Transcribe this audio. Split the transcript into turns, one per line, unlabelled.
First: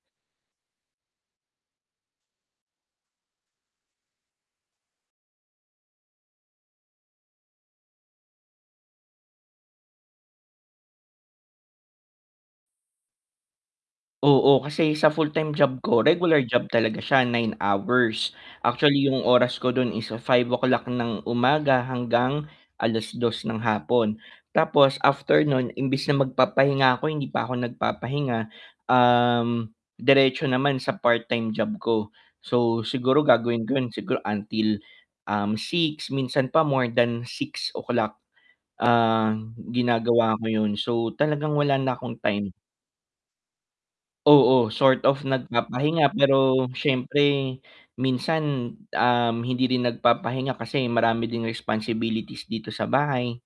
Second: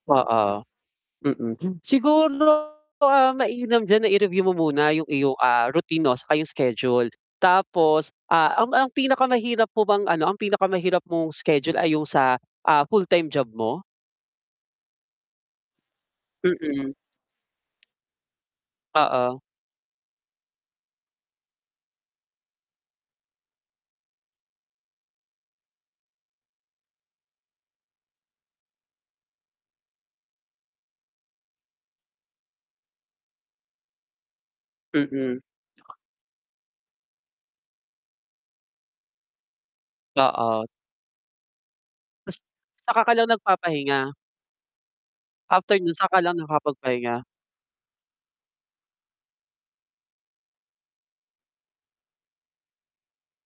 Oo. Mm, hmm, siguro, ah, mainam diyan na i-review mo muna yung iyong, ah, routine 'no, saka yung schedule. Tapos, ah, ang ang pinakamahirap mo bang ano ang pinakamahirap mong schedule ay yung sa, ah, full-time job mo?
Oo, kasi sa full-time job ko, regular job
Mm.
talaga siya 9 hours. Actually yung
Oo.
oras ko dun, is to 5:00 ng umaga hanggang 2:00 ng hapon. Tapos after non, imbis na magpapahinga ko, hindi pa ako nagpapahinga, um, diretso naman sa part-time job ko. So siguro gagawin ko yun, siguro until,
Mm.
um, 6, minsan pa more than 6:00 ah, ginagawa ko
Oo.
yun. So, talagang wala na akong
Ta's
time.
saka ka lang nagpapahinga?
Oo, sort of
After no'n
nagpapahinga,
saka lang
pero
nakapagpahinga?
siyempre, minsan, um, hindi rin nagpapahinga kasi marami din responsibilities dito sa bahay.